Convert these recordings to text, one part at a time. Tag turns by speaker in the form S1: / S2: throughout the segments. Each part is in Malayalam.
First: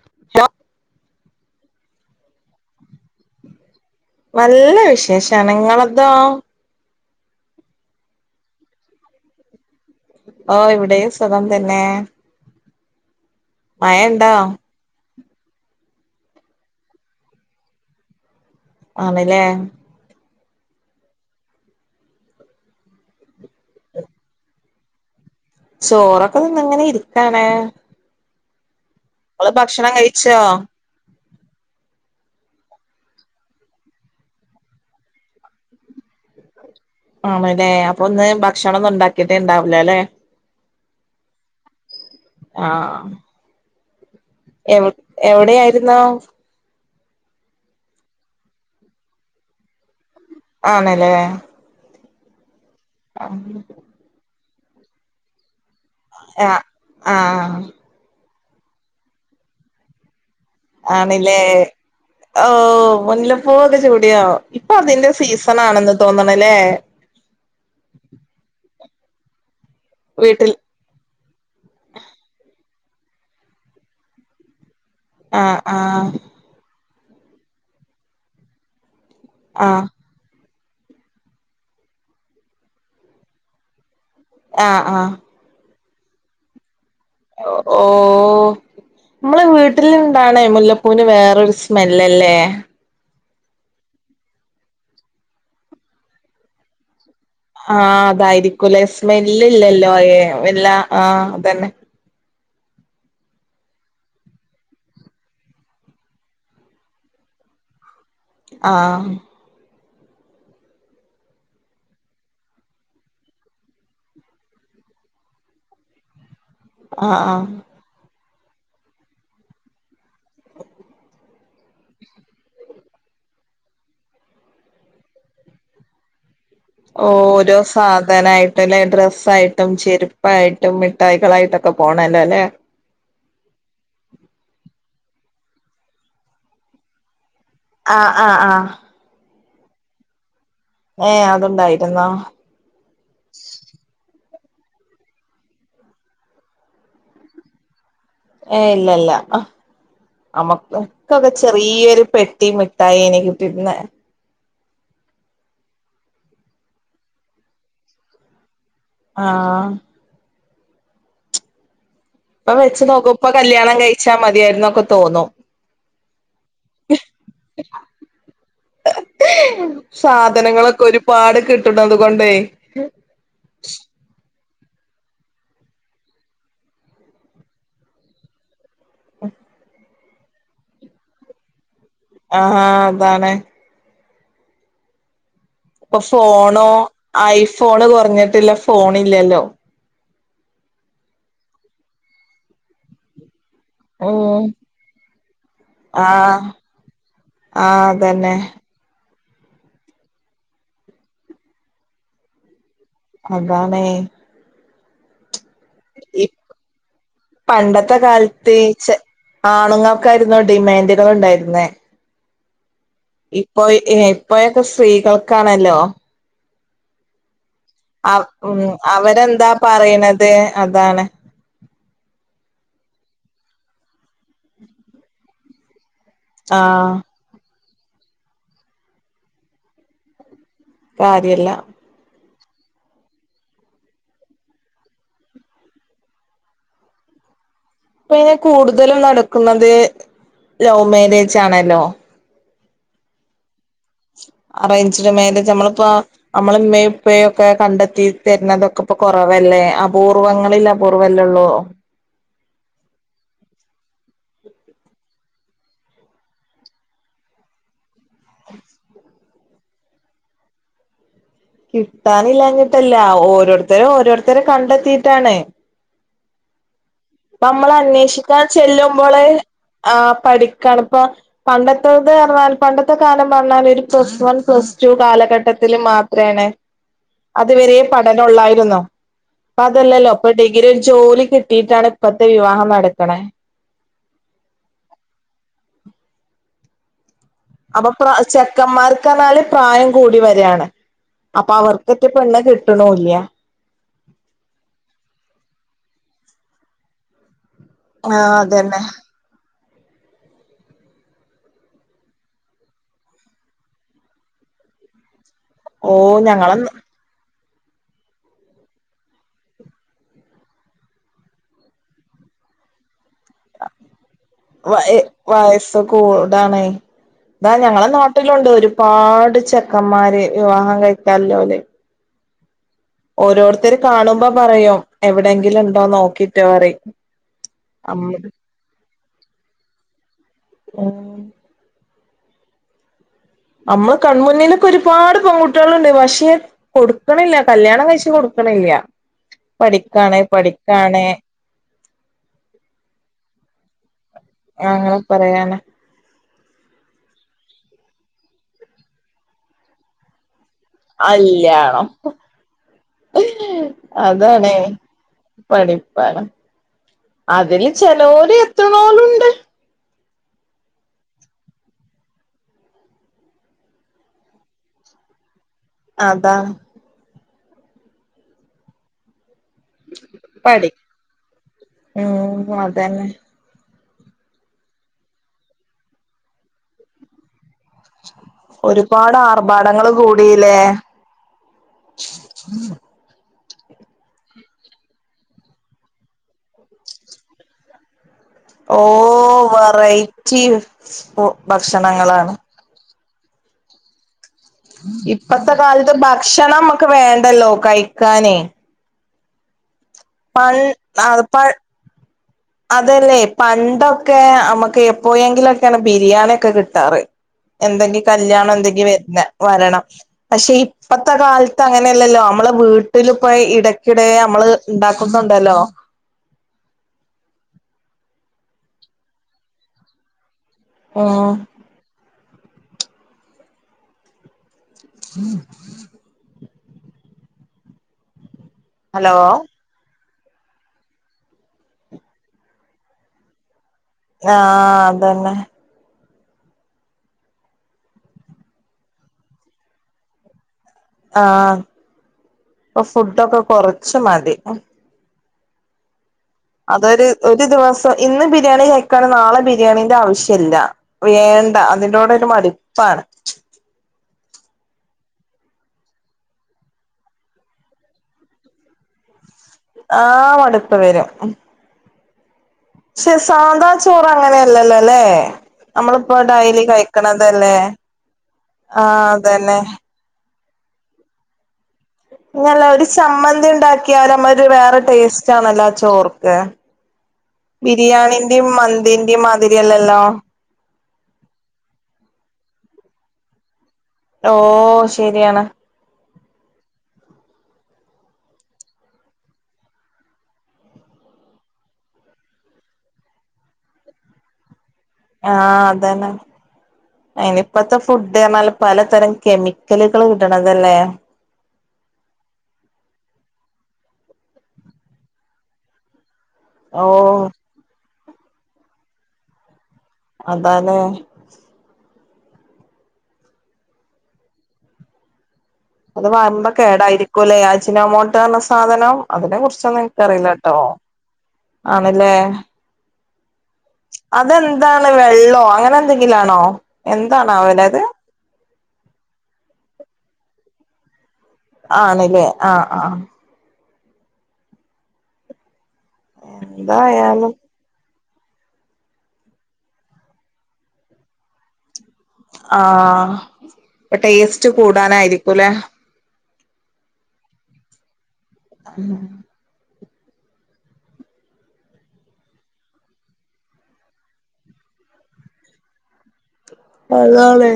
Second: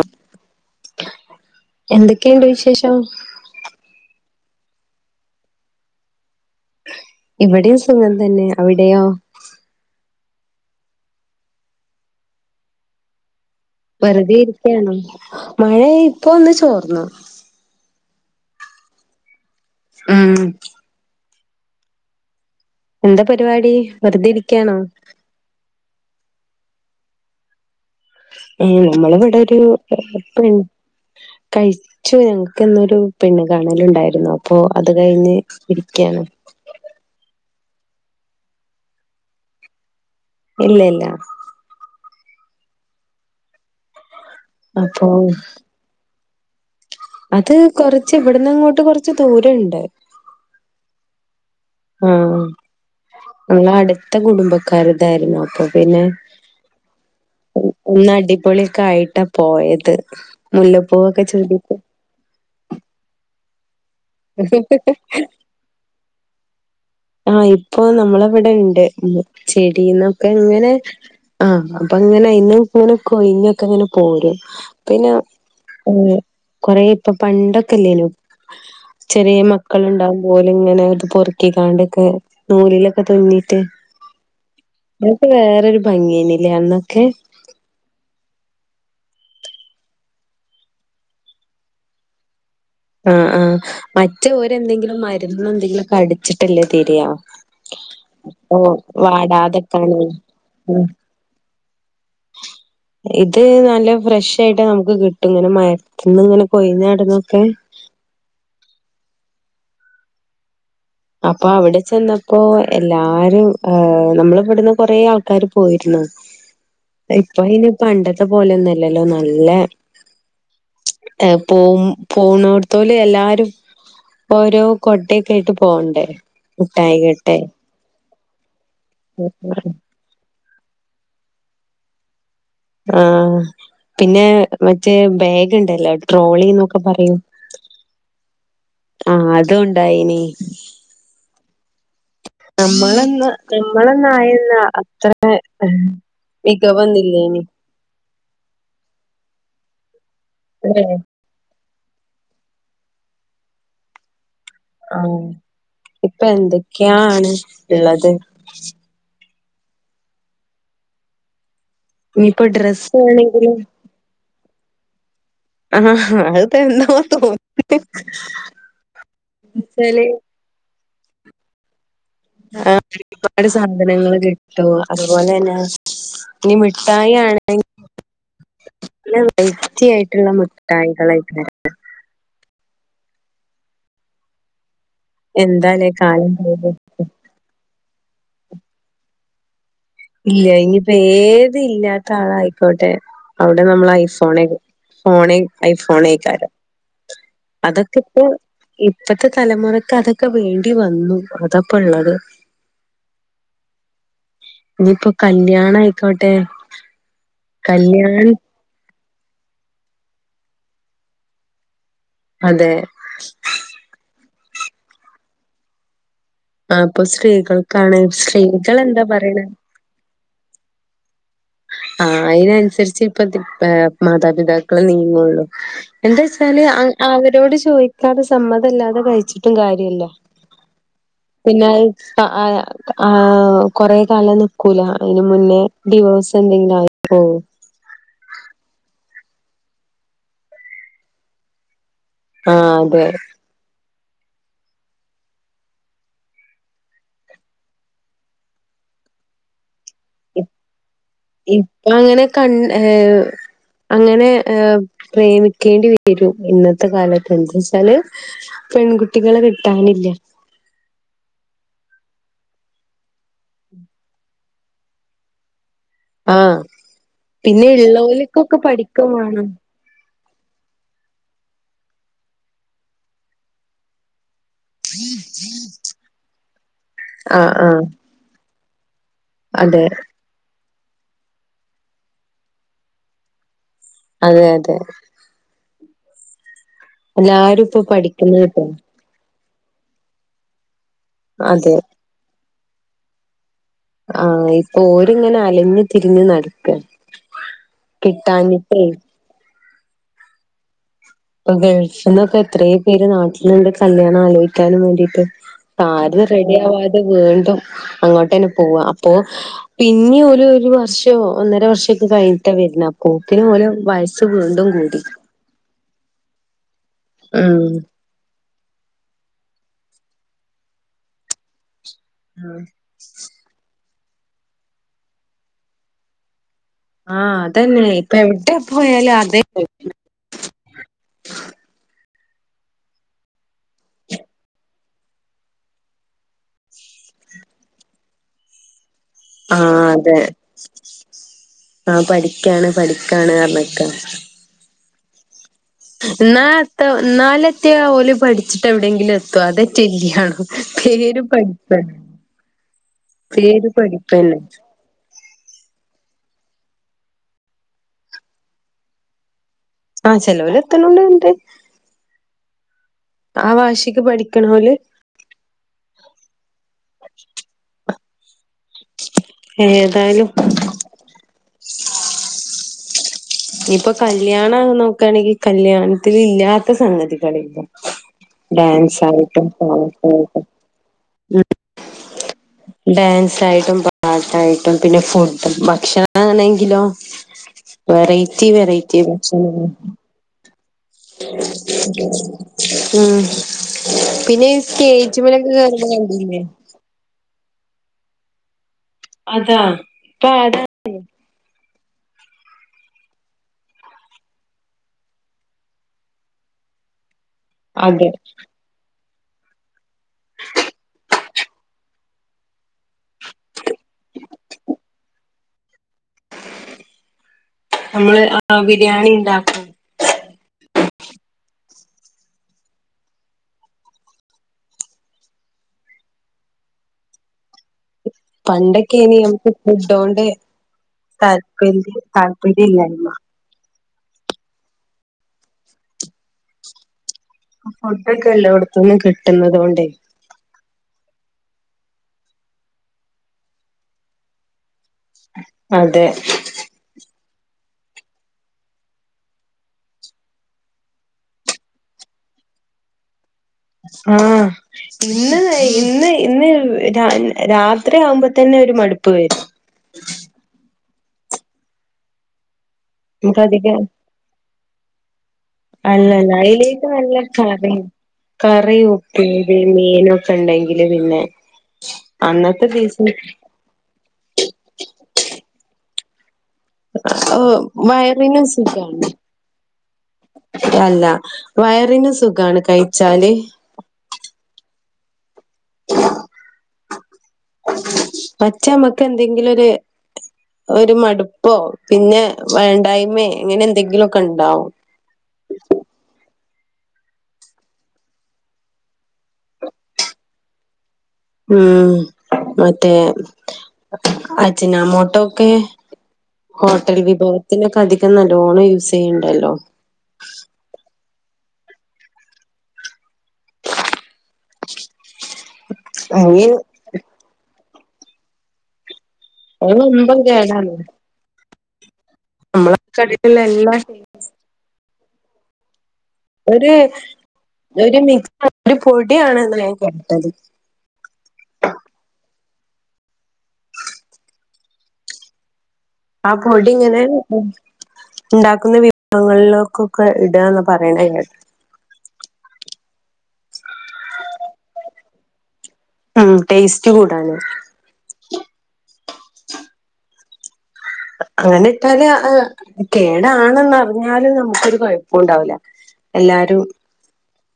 S1: [unintelligible]
S2: എന്തെക്കേണ്ട് വിശേഷം
S1: നല്ല വിശേഷാണ് ഇങ്ങളതോ
S2: ഇവിടിയും സുഖം തന്നെ അവിടെയോ
S1: ഓഹ് ഇവിടെയും സുഖം തന്നെ മഴ ഇണ്ടോ
S2: വെറുതെ ഇരിക്ക്യാണൊ മഴ ഇപ്പൊന്ന് ചോർന്നു
S1: ആണ്ലേ
S2: ഉം എന്താ പരിപാടി വെറുതെ ഇരിക്ക്യാണോ
S1: ചോറൊക്കെ തിന്നിങ്ങനെ ഇരിക്കാണ്
S2: ഏഹ്
S1: ഇങ്ങള്
S2: നമ്മളവ്ടൊരു
S1: ഭക്ഷണം കഴിച്ചോ
S2: പെൺ കഴി ചൂ ഞങ്ങക്ക്ന്നൊരു പെണ്ണ് കാണലുണ്ടായിരുന്നു അപ്പൊ അത് കഴിഞ്ഞ് ഇരിക്കാണ്
S1: ആണ്ലേ അപ്പൊ ഇന്ന് ഭക്ഷണൊന്നും ഇണ്ടാക്കിട്ടേ ഇണ്ടാവുലലേ
S2: ഇല്ല ഇല്ല
S1: ആഹ് എവ്
S2: അപ്പൊ
S1: എവിടെ ആയിരുന്നൂ
S2: അത് കൊറച്ച് ഇവിടന്നിങ്ങോട്ട് കൊറച്ച് ദൂരണ്ട്
S1: ആണല്ലേ
S2: ആഹ്
S1: ആഹ്
S2: ഞങ്ങളെ അടുത്ത കുടുംബക്കാരായിരുന്നു അപ്പൊ പിന്നെ
S1: ആഹ്
S2: ഒന്ന് അടിപൊളിഒക്കെ ആയിട്ടാ പോയത് മുല്ലപ്പൂവൊക്കെ
S1: ആണില്ലേ
S2: ചൂടിട്ട്
S1: ഓഹ് മുല്ലപ്പൂ ഒക്കെ ചൂടിയോ ഇപ്പൊ അതിന്റെ സീസ ണാണെന്ന് തോന്ന്ണ്ലേ
S2: ആഹ് ഇപ്പൊ നമ്മളവിടെണ്ട് ചെടീന്നൊക്കെ
S1: വീട്ടിൽ
S2: ഇങ്ങനെ ആഹ് അപ്പൊ ഇങ്ങനെ അയ്ന്നും ഇങ്ങനെ കൊഴിഞ്ഞൊക്കെ ഇങ്ങനെ പോരും പിന്നെ
S1: ആഹ് ആഹ്
S2: ഉം കൊറെ ഇപ്പൊ പണ്ടൊക്കെ ഇല്ലേനോ ചെറിയ
S1: ആഹ്
S2: മക്കളുണ്ടാവ്മ്പോ ഓല്ങ്ങനെ ഇത് പൊർക്കിക്കാണ്ട് ക്ക് നൂലിലൊക്കെ തുന്നീട്ട്
S1: ആഹ് ആഹ്
S2: ഇതൊക്കെ വേറൊരു ഭംഗി ഏനിലെ അന്നൊക്കെ
S1: ഒ ഓഹ് ഇമ്മളെ വീട്ടില് ഇണ്ടാണെ മുല്ലപ്പൂവിന് വേറൊരു സ്മെല്ലല്ലേ
S2: ആഹ് ആഹ് മറ്റേ ഓരെന്തെങ്കിലും മര്ന്ന് എന്തെങ്കിലൊക്കെ അടിച്ചിട്ടല്ലേ തരാ
S1: ആഹ്
S2: ഓ
S1: അതായിരികുല്ലേ സ്മെല്ല് ഇല്ലല്ലോ
S2: വാടാതെക്കാന്
S1: അയെ എല്ലാ
S2: ഉം
S1: ആഹ് അതന്നെ
S2: ഇത് നല്ല ഫ്രഷ് ആയിട്ട് നമുക്ക് കിട്ടും ഇങ്ങനെ മരത്ത്ന്ന് ഇങ്ങനെ പൊയ്ഞ്ഞാട്ന്നൊക്കെ
S1: ആഹ്
S2: അപ്പൊ അവിടെ ചെന്നപ്പോ എല്ലാരും ആഹ് നമ്മള് ഇവിടുന്ന് കൊറേ ആൾക്കാര് പോയിരുന്നു
S1: ആഹ്
S2: ഇപ്പൊ
S1: ആഹ്
S2: പിന്നെ പണ്ടത്തെ പോലൊന്ന് അല്ലല്ലോ നല്ല
S1: [unintelligible]
S2: ഏഹ് പോവും പോണോട്ത്തോല് എല്ലാരും ഓരോ കോട്ടൊയ്ക്കെ ആയ്ട്ട് പോ പോണ്ടേ
S1: ഓരോ സാധനായിട്ടുല്ലെ ഡ്രെസ്സായിട്ടും ചെരു പ്പായിട്ടും മിഠായികളായിട്ടൊക്കെ പോണല്ലോല്ലേ
S2: ആഹ് പിന്നെ മറ്റേ ബാഗ് ഇണ്ടല്ലോ ട്രോളിന്നൊക്കെ പറയും
S1: ആഹ് ആഹ് ആഹ്
S2: ആഹ് അതുംണ്ടായിനി
S1: ഏഹ് അതുണ്ടായിരുന്നോ
S2: നമ്മളൊന്ന് നമ്മളൊന്നായല്ലോ അത്ര ഏഹ് മികവൊന്നില്ലേനി
S1: ഏ ഇല്ല ഇല്ല അമ്മക്ക് സൊഗത് ചെറിയൊരു പെട്ടി മിട്ടായി ഏനി കിട്ടിരുന്നെ
S2: ആഹ് ഇപ്പൊ എന്തൊക്കെയാണ് ഇള്ളത്.
S1: ആഹ്
S2: ഇനിയിപ്പോ
S1: ഇപ്പൊ വെച്ച്
S2: ഡ്രസ്സ്
S1: നോക്കു പ്പൊ
S2: ആണെങ്കിലും
S1: കല്യാണം കഴിച്ചാമതിയായിരുന്നൊക്കെ തോന്നും.
S2: ആഹ്ഹാഹ് അഹ്പ്പെന്നോ തോന്നി ച്ചാല്,
S1: ത്തനങ്ങളൊക്കെ ഒരുപാട് കിട്ടണതുകൊണ്ടേയ്.
S2: ആഹ് ഒരുപാട് സാധനങ്ങള് കിട്ടും അതുപോലെന്നെ ഇനി മിഠായി ആണെ പിന്നെ വെയിറ്റിയായിട്ടുള്ള മുട്ടായികളായികാരം.
S1: ആഹ് അതാണ്
S2: എന്താലേ
S1: ഇപ്പൊ
S2: കാലം
S1: ഫോണോ
S2: പോക
S1: ഐഫോൺ കൊറഞ്ഞിട്ടില്ലെ ഫോണില്ലല്ലോ.
S2: ഇല്ല ഇനിയിപ്പ ഏത് ഇല്ലാത്ത ആളായിക്കോട്ടെ. അവിടെ നമ്മൾ ഐഫോണ്
S1: ഉം
S2: ഫോണ്
S1: ആഹ്
S2: ഐഫോണേയ്ക്കാരം.
S1: ആഹ്
S2: അതൊക്കെ ഇപ്പ
S1: അതന്നെ
S2: ഇപ്പത്തെ തലമുറക്ക് അതൊക്കെ വേണ്ടി വന്നു അതാപ്പോ ഉള്ളത്.
S1: അതാണേ.
S2: ഇഞ്പ്പോ കല്യാണായ്
S1: ഇ പണ്ടത്തെ
S2: കല്യാൺ
S1: കാലത്ത് ചെ ആണുങ്ങർക്കായിരുന്നു ഡിമാൻഡുകൾ ഉണ്ടായിരുന്നേ.
S2: അതെ.
S1: ഇപ്പോയ് ഇപ്പോയൊക്കെ സ്ത്രീകൾക്കാണല്ലോ.
S2: ആ ഇപ്പൊ സ്ത്രീകൾക്കാണ്
S1: അവ് ഉം
S2: സ്ത്രീകൾ എന്താ പറയണെ
S1: അവരെന്താ പറയ്ണത് അതാണ്.
S2: ആഹ് അയ്നൻസരിച്ചേ ഇപ്പ തിപ് ഏഹ് മാതാപിതാക്കള് നീങ്ങൊള്ളു. എന്താ വച്ചാല് അ
S1: ആഹ്
S2: അവരോട് ചോദിക്കാതെ സമ്മതംല്ലാതെ കഴിച്ചിട്ടും കാര്യല്ല.
S1: കാര്യല്ല
S2: പിന്നത് അ അഹ് ആഹ് കൊറേ കാലം നിക്കൂല. അയ്ന് മുന്നേ ഡിവോഴ്സ് സെന്തെങ്കിലു ആയിപ്പോവും.
S1: ഇപ്പയ്ന് കൂടുതലും നടക്കുന്നത് ലൗ മേരേജ് ആണല്ലോ.
S2: ആഹ് അതെ.
S1: അറയിഞ്ച്ഡ് മേരേജ് നമ്മളിപ്പോ, നമ്മളെ ഇമ്മയും ഉപ്പയു ഒക്കെ കണ്ടെത്തി തരുന്നതൊക്കെ ഇപ്പൊ കൊറവല്ലേ. അപൂർവങ്ങളിൽ അ പൂർവല്ലൊള്ളൂ.
S2: അപ്പൊ അങ്ങനെ കൺ ഹേഹ് അങ്ങനെ ഏഹ് പ്രേമിക്കേണ്ടി വരും ഇന്നത്തെ കാലത്ത്. എന്താ വച്ചാല്, പെൺകുട്ടികളെ കിട്ടാനില്ല.
S1: കിട്ടാനില്ലാഞ്ഞിട്ടല്ല ഓരോരുത്തരും ഓരോരുത്തരെ കണ്ടെത്തിയിട്ടാണ്.
S2: ആഹ് പിന്നെ
S1: നമ്മൾ
S2: ഇള്ളോല്ക്കൊക്കെ പഠിക്കും വേണം.
S1: ആഹ് പഠിക്കാണ്. ഇപ്പൊ, പണ്ടത്തത് പറഞ്ഞാൽ പണ്ടത്തെ കാലം പറഞ്ഞാല് ഒരു പ്ലസ് വൺ പ്ലസ് റ്റു കാലഘട്ടത്തിൽ മാത്രേണ് അത്
S2: ആഹ്
S1: വരേ
S2: ആഹ്
S1: പഠനം ഒള്ളായിരുന്നു. പ്പ
S2: അതെ
S1: അതല്ലല്ലോ. ഇപ്പൊ ഡിഗ്രി ഒരു ജോലി കിട്ടിയിട്ടാണ് ഇപ്പത്തെ വിവാഹം നടക്ക്ണെ.
S2: അതെ അതെ. എല്ലാ
S1: അപ്പൊ പ്ര ചെക്കന്മാർ ക്ക് പർഞ്ഞാല് പ്രായം കൂടി വരാണ്. അപ്പൊ
S2: അതെ
S1: അവർക്കെറ്റെ പെണ്ണ് കിട്ട്ണൂല്ല്യ.
S2: ആഹ് ഇപ്പൊ ഓരിങ്ങനെ അലഞ്ഞു തിരിഞ് നടക്ക.
S1: ആഹ് അതന്നെ
S2: കിട്ടാഞ്ഞിട്ടേ? ഇപ്പൊ ഗൾഫിൽന്നൊക്കെ എത്ര പേര് നാട്ടിൽണ്ട് കല്യാണം ആലോചിക്കാനും വേണ്ടിയിട്ട്!
S1: ഓ
S2: കാര്യം റെഡി
S1: ഞങ്ങളെ
S2: ആവാതെ വീണ്ടും അങ്ങോട്ട് തന്നെ പോവാ അപ്പൊ. പിന്നേം ഓല് ഒരു ഒരു വർഷോ ഒന്നര വർഷക്കെ കഴിഞ്ഞിട്ട വരുന്ന. അപോക്കിനി ഒരേ വയസ്സ് വീണ്ടും കൂടി.
S1: വയസ്സസ് കൂടാണ് ഇതാ
S2: ഉം
S1: ഞങ്ങളെ നാ ട്ടിലുണ്ട് ഒരുപാട് ചെക്കന്മാര് വിവാഹം കഴിക്കാതോൽ.
S2: ആഹ്.
S1: ഓരോരുത്തർ കാണുമ്പോ പറയോ എവിടെങ്കിലും ഉണ്ടേ നോക്കിട്ടോ പറയും.
S2: ആഹ് അതന്നെ ഇപ്പ
S1: അമ്മ
S2: എവിടെ പോയാലും അതേ
S1: ആഹ്. നമ്മള് കൺമുന്നിലൊക്കെ ഒരുപാട് പെൺകുട്ടികൾണ്ട് പക്ഷേ. കൊടുക്കണില്ല കല്യാണം കഴിച്ച് കൊടുക്കണില്ല.
S2: ആഹ അതെ
S1: പഠിക്കാണ് പഠിക്കാണ്
S2: ആ പഠിക്കാണ് പഠിക്കാണ് പറഞ്ഞക്കാ.
S1: ആങ്ങനെ പറയാ
S2: ഇന്നാ എത്തൊ ഇന്നാലെ ഓല് പഠിച്ചിട്ടെവ്ടെങ്കിലും എത്തോ അതെറ്റ ഇല്ലിയാണു.
S1: അല്യാണും ഇപൊ
S2: പേര് പഠിപ്പന്നെ
S1: അതാണെ. പടിപ്പാണ് അതില് ചെലോര് എത്ത്ണോലുണ്ട്.
S2: ആ ചെലോര് എത്ത്ണുലുണ്ട് ആ വാശിക്ക് പഠിക്ക്ണോല്.
S1: അതാ.
S2: ഏതായാലും.
S1: പഠി ഉം അതന്ന.
S2: ഇനി ഇപ്പ കല്ല്യാണ നോക്കാണെങ്കി കല്യാണത്തിനില്ലാത്ത സംഗതികളില്ല. ഡാൻസായിട്ടും
S1: ഒരുപാടാർഭാടങ്ങള് കൂടീല്ലേ.
S2: പാട്ടായിട്ടും ഡാൻസായിട്ടും പാട്ടായിട്ടും പിന്ന ഫുഡ് ഭക്ഷണാണെങ്കിലോ. വെറെറ്റി വെറെറ്റി ഭക്ഷങ്ങൾ.
S1: റ്റീ ഭക്ഷണങ്ങളാണ്.
S2: ഉം പിന്നെ.
S1: ഇപ്പത്ത
S2: സ്റ്റേജ്മലൊക്കെ കേറുന്ന
S1: കാലത്ത്
S2: കണ്ടില്ലേ
S1: ഭക്ഷണം നമ്മക്ക് വേണ്ടല്ലോ കയ്ക്കാന്.
S2: അതാ. ഇപ്പ
S1: പയ്
S2: ആരാ
S1: അത് പഴ്. അതല്ലെ പണ്ടൊക്കെ അമക്ക് എപ്പോയെങ്കിലൊക്കയാണ് ബിരിയാണി എക്ക കിട്ടാറ്. എന്തങ്കി
S2: അതെ
S1: കല്യാണ എന്തെങ്കി വെര്നം വരണം. പക്ഷെ ഇപ്പത്ത കാലത്ത അങ്ങനെ അല്ലല്ലോ അമ്മള് വീട്ട്ല് പ്പൊയ് ഇടക്ക്‌ടെ അമ്മള് ഇണ്ടാക്ക്‌ന്നോണ്ടല്ലോ.
S2: അമ്മള് ബിരിയാണി ഇണ്ടാക്കു
S1: ആഹ്. [unintelligible] ഹലോ
S2: പണ്ടക്കിനിയും നമ്ക്ക് ഫുഡോണ്ട് താല്പര്യ താല്പര്യല്ലായ്മ.
S1: ആഹ് അതന്ന.
S2: ഫുഡ്ക്കെ എല്ലോട്ത്ത്ന്ന് കിട്ട്ന്നത് കൊണ്ടേ.
S1: ആഹ് പ്പ ഫുഡൊക്ക കൊറച്ച് മതി.
S2: അതെ.
S1: അതൊര് ഒര് ദിവസം ഇന്ന് ബിരിയാണി കഴിക്കാണ നാളെ ബിരിയാണിന്റ ആവിശ്യല്ല വേണ്ട അതിനോടൊര് മടിപ്പാണ്
S2: ആഹ് ഇന്ന് വെയ് ഇന്ന് ഇന്ന് വ് രാ രാത്രി ആവ്മ്പത്തന്നെ ഒര് മടിപ്പ് വെരും
S1: ആഹ് മട്പ്പ് വെരും ശെ
S2: നമുക്ക്
S1: സാധാ
S2: അധികം
S1: ചോറങ്ങനെ അല്ലല്ലോല്ലെ
S2: അല്ലല്ല അയ്ലീക്ക് നല്ല കറീം കറി
S1: ആഹ് അതന്നെ
S2: ഉപ്പേരി മീനും ഉണ്ടെങ്കില് പിന്നെ
S1: ഇന്നല്ല
S2: അന്നത്തെ
S1: ഒര്
S2: ദിവസം
S1: ചമ്മന്തി ഇണ്ടാക്കിയാലും മ്മ ഒര് വേറ ടേസ്റ്റാണല്ലോ ആ ചോർക്ക്
S2: വയറിനും
S1: ബിരിയാണിന്റിം
S2: സുഖാണ്
S1: മന്തിന്റിം മാതിരി അല്ലല്ലോ
S2: അല്ല വയറിന് സുഖാണ് കയ്ച്ചാല്
S1: ഓഹ് ശെരിയാണ്
S2: പറ്റ അമ്മക്ക് എന്തെങ്കിലോര് ഒര് മട്പ്പോ പിന്നെ വേണ്ടായ്മെ ഇങ്ങനെ എന്തെങ്കിലൊക്കണ്ടാവും
S1: ആഹ് അതന്നെ അയ്നിപ്പത്ത ഫുഡ്ർഞ്ഞാല് പലതരം കെമിക്കല്കള് കൂട്ടണതല്ലേ
S2: ഉം മറ്റേ അജ്നാമോട്ടോക്കെ ഹോട്ടൽ
S1: ഓഹ്
S2: വിഭവത്തിനൊക്ക അധികം നല്ലോണം യൂസ്സെയ്യ്ണ്ടല്ലോ
S1: അതാലെ അത് വമ്പം
S2: അയ്ന്
S1: കേടായിരിക്കൂല്ലേ അജ്ന മോട്ടോ പറഞ്ഞ സാധനം അതിനെ
S2: അത്
S1: കുറിച്ചൊന്നും
S2: വമ്പൻ
S1: എനക്ക്റിയില്ല ട്ടോ
S2: കേടാണ്
S1: ആണല്ലേ
S2: കടുള്ള എല്ലാം ചെയ്യ
S1: അതെന്താണ് വെള്ളോ അങ്ങനെ എന്തെങ്കിലും ആണോ എന്താണാവോ ലെ അത്
S2: മിക്സ ഒരു പൊടിയണെന്ന് ഞാൻ കേട്ടത്
S1: ആണ്ല്ലേ ആഹ് ആഹ്
S2: ആ പൊടിങ്ങനെ
S1: എന്തായാലും
S2: ഇടും ഇണ്ടാക്കുന്ന വിഭവങ്ങളിലൊക്കൊക്കെ ഇടന്ന് പറയ്ണെ കേട്ടെ
S1: ആഹ് ടേസ്റ്റ് കൂടാനായിരിക്കുംല്ലേ
S2: ഉം ടേസ്റ്റ് കൂടാന്
S1: ഉം
S2: അങ്ങനെ ഇട്ടാല് കേടാണെന്ന്റിഞ്ഞാലും നമുക്കൊരു കാെഴപ്പും ഇണ്ടാവൂല്ല എല്ലാരും
S1: അതണെ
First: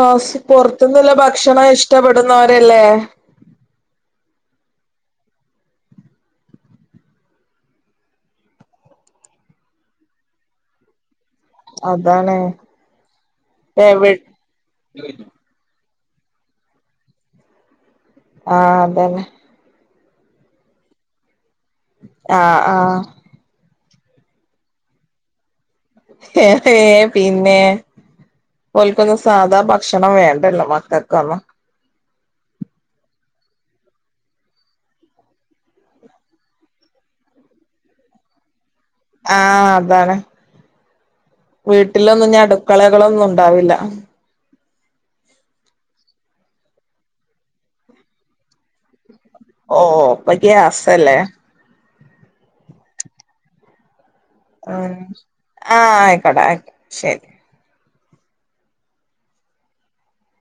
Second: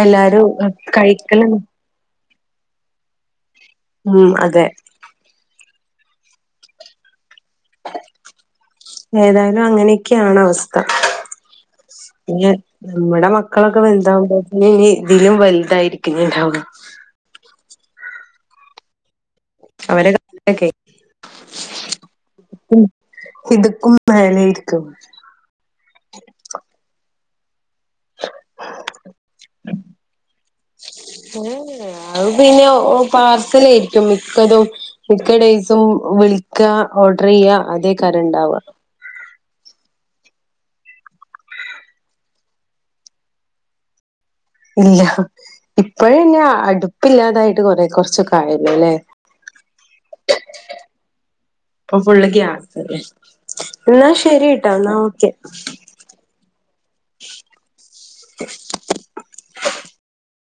S1: ആഹ്
S2: എല്ലാരും
S1: പൊറത്ത്ന്ന്ലെ
S2: കഴിക്കല
S1: ഭക്ഷണം ഇഷ് ടപ്പെടുന്നോരല്ലേ
S2: ഉം അതെ ഏതായാലും അങ്ങനെയൊക്കെയാണ് അവസ്ഥ
S1: അതാണ്
S2: പിന്നെ ഇവടെ മക്കളൊക്കെ
S1: എവി
S2: വല്താവുമ്പോത്ത്ന് ഇ ഇതിലും വലുതായിരിക്കും [unintelligible]
S1: ആഹ് അതന്നെ
S2: അവരെ കക്കെ
S1: ആഹ് ആഹ്
S2: ഇത്ക്കും മേലെ ഇരിക്കും
S1: ഏഹ് പിന്നെ പോൽക്കുന്നു സാധാ ഭക്ഷണം വേണ്ടല്ലോ മക്കക്കൊന്നും
S2: അഹ് പിന്നെഓ പാർസലേരിക്കും മിക്കതും മിക്ക ഡേയ്സും വിളിക്ക ഓർഡർ ചെയ്യ അതേ കാരണ്ടാവുക
S1: ആഹ് അതാണ് വീട്ടിലൊന്നു ന്നി അടുക്കളകളൊന്നുണ്ടാവില്ല
S2: ഇല്ല ഇപ്പഴന്നെ അടുപ്പില്ലാതായിട്ട് കൊറെ കൊർച്ചൊക്കായല്ലോ ല്ലേ
S1: ഓഹ് പ്പ ഗ്യാസ്സല്ലേ
S2: പ്പൊ ഫുള്ള് ഗ്യാസ്സല്ലേ, ന്നാ ശരി ട്ടോ ന്നാ
S1: ഉം
S2: ഓക്കെ
S1: ആഹ് ഐക്കോട്ടെ അയ് ശരി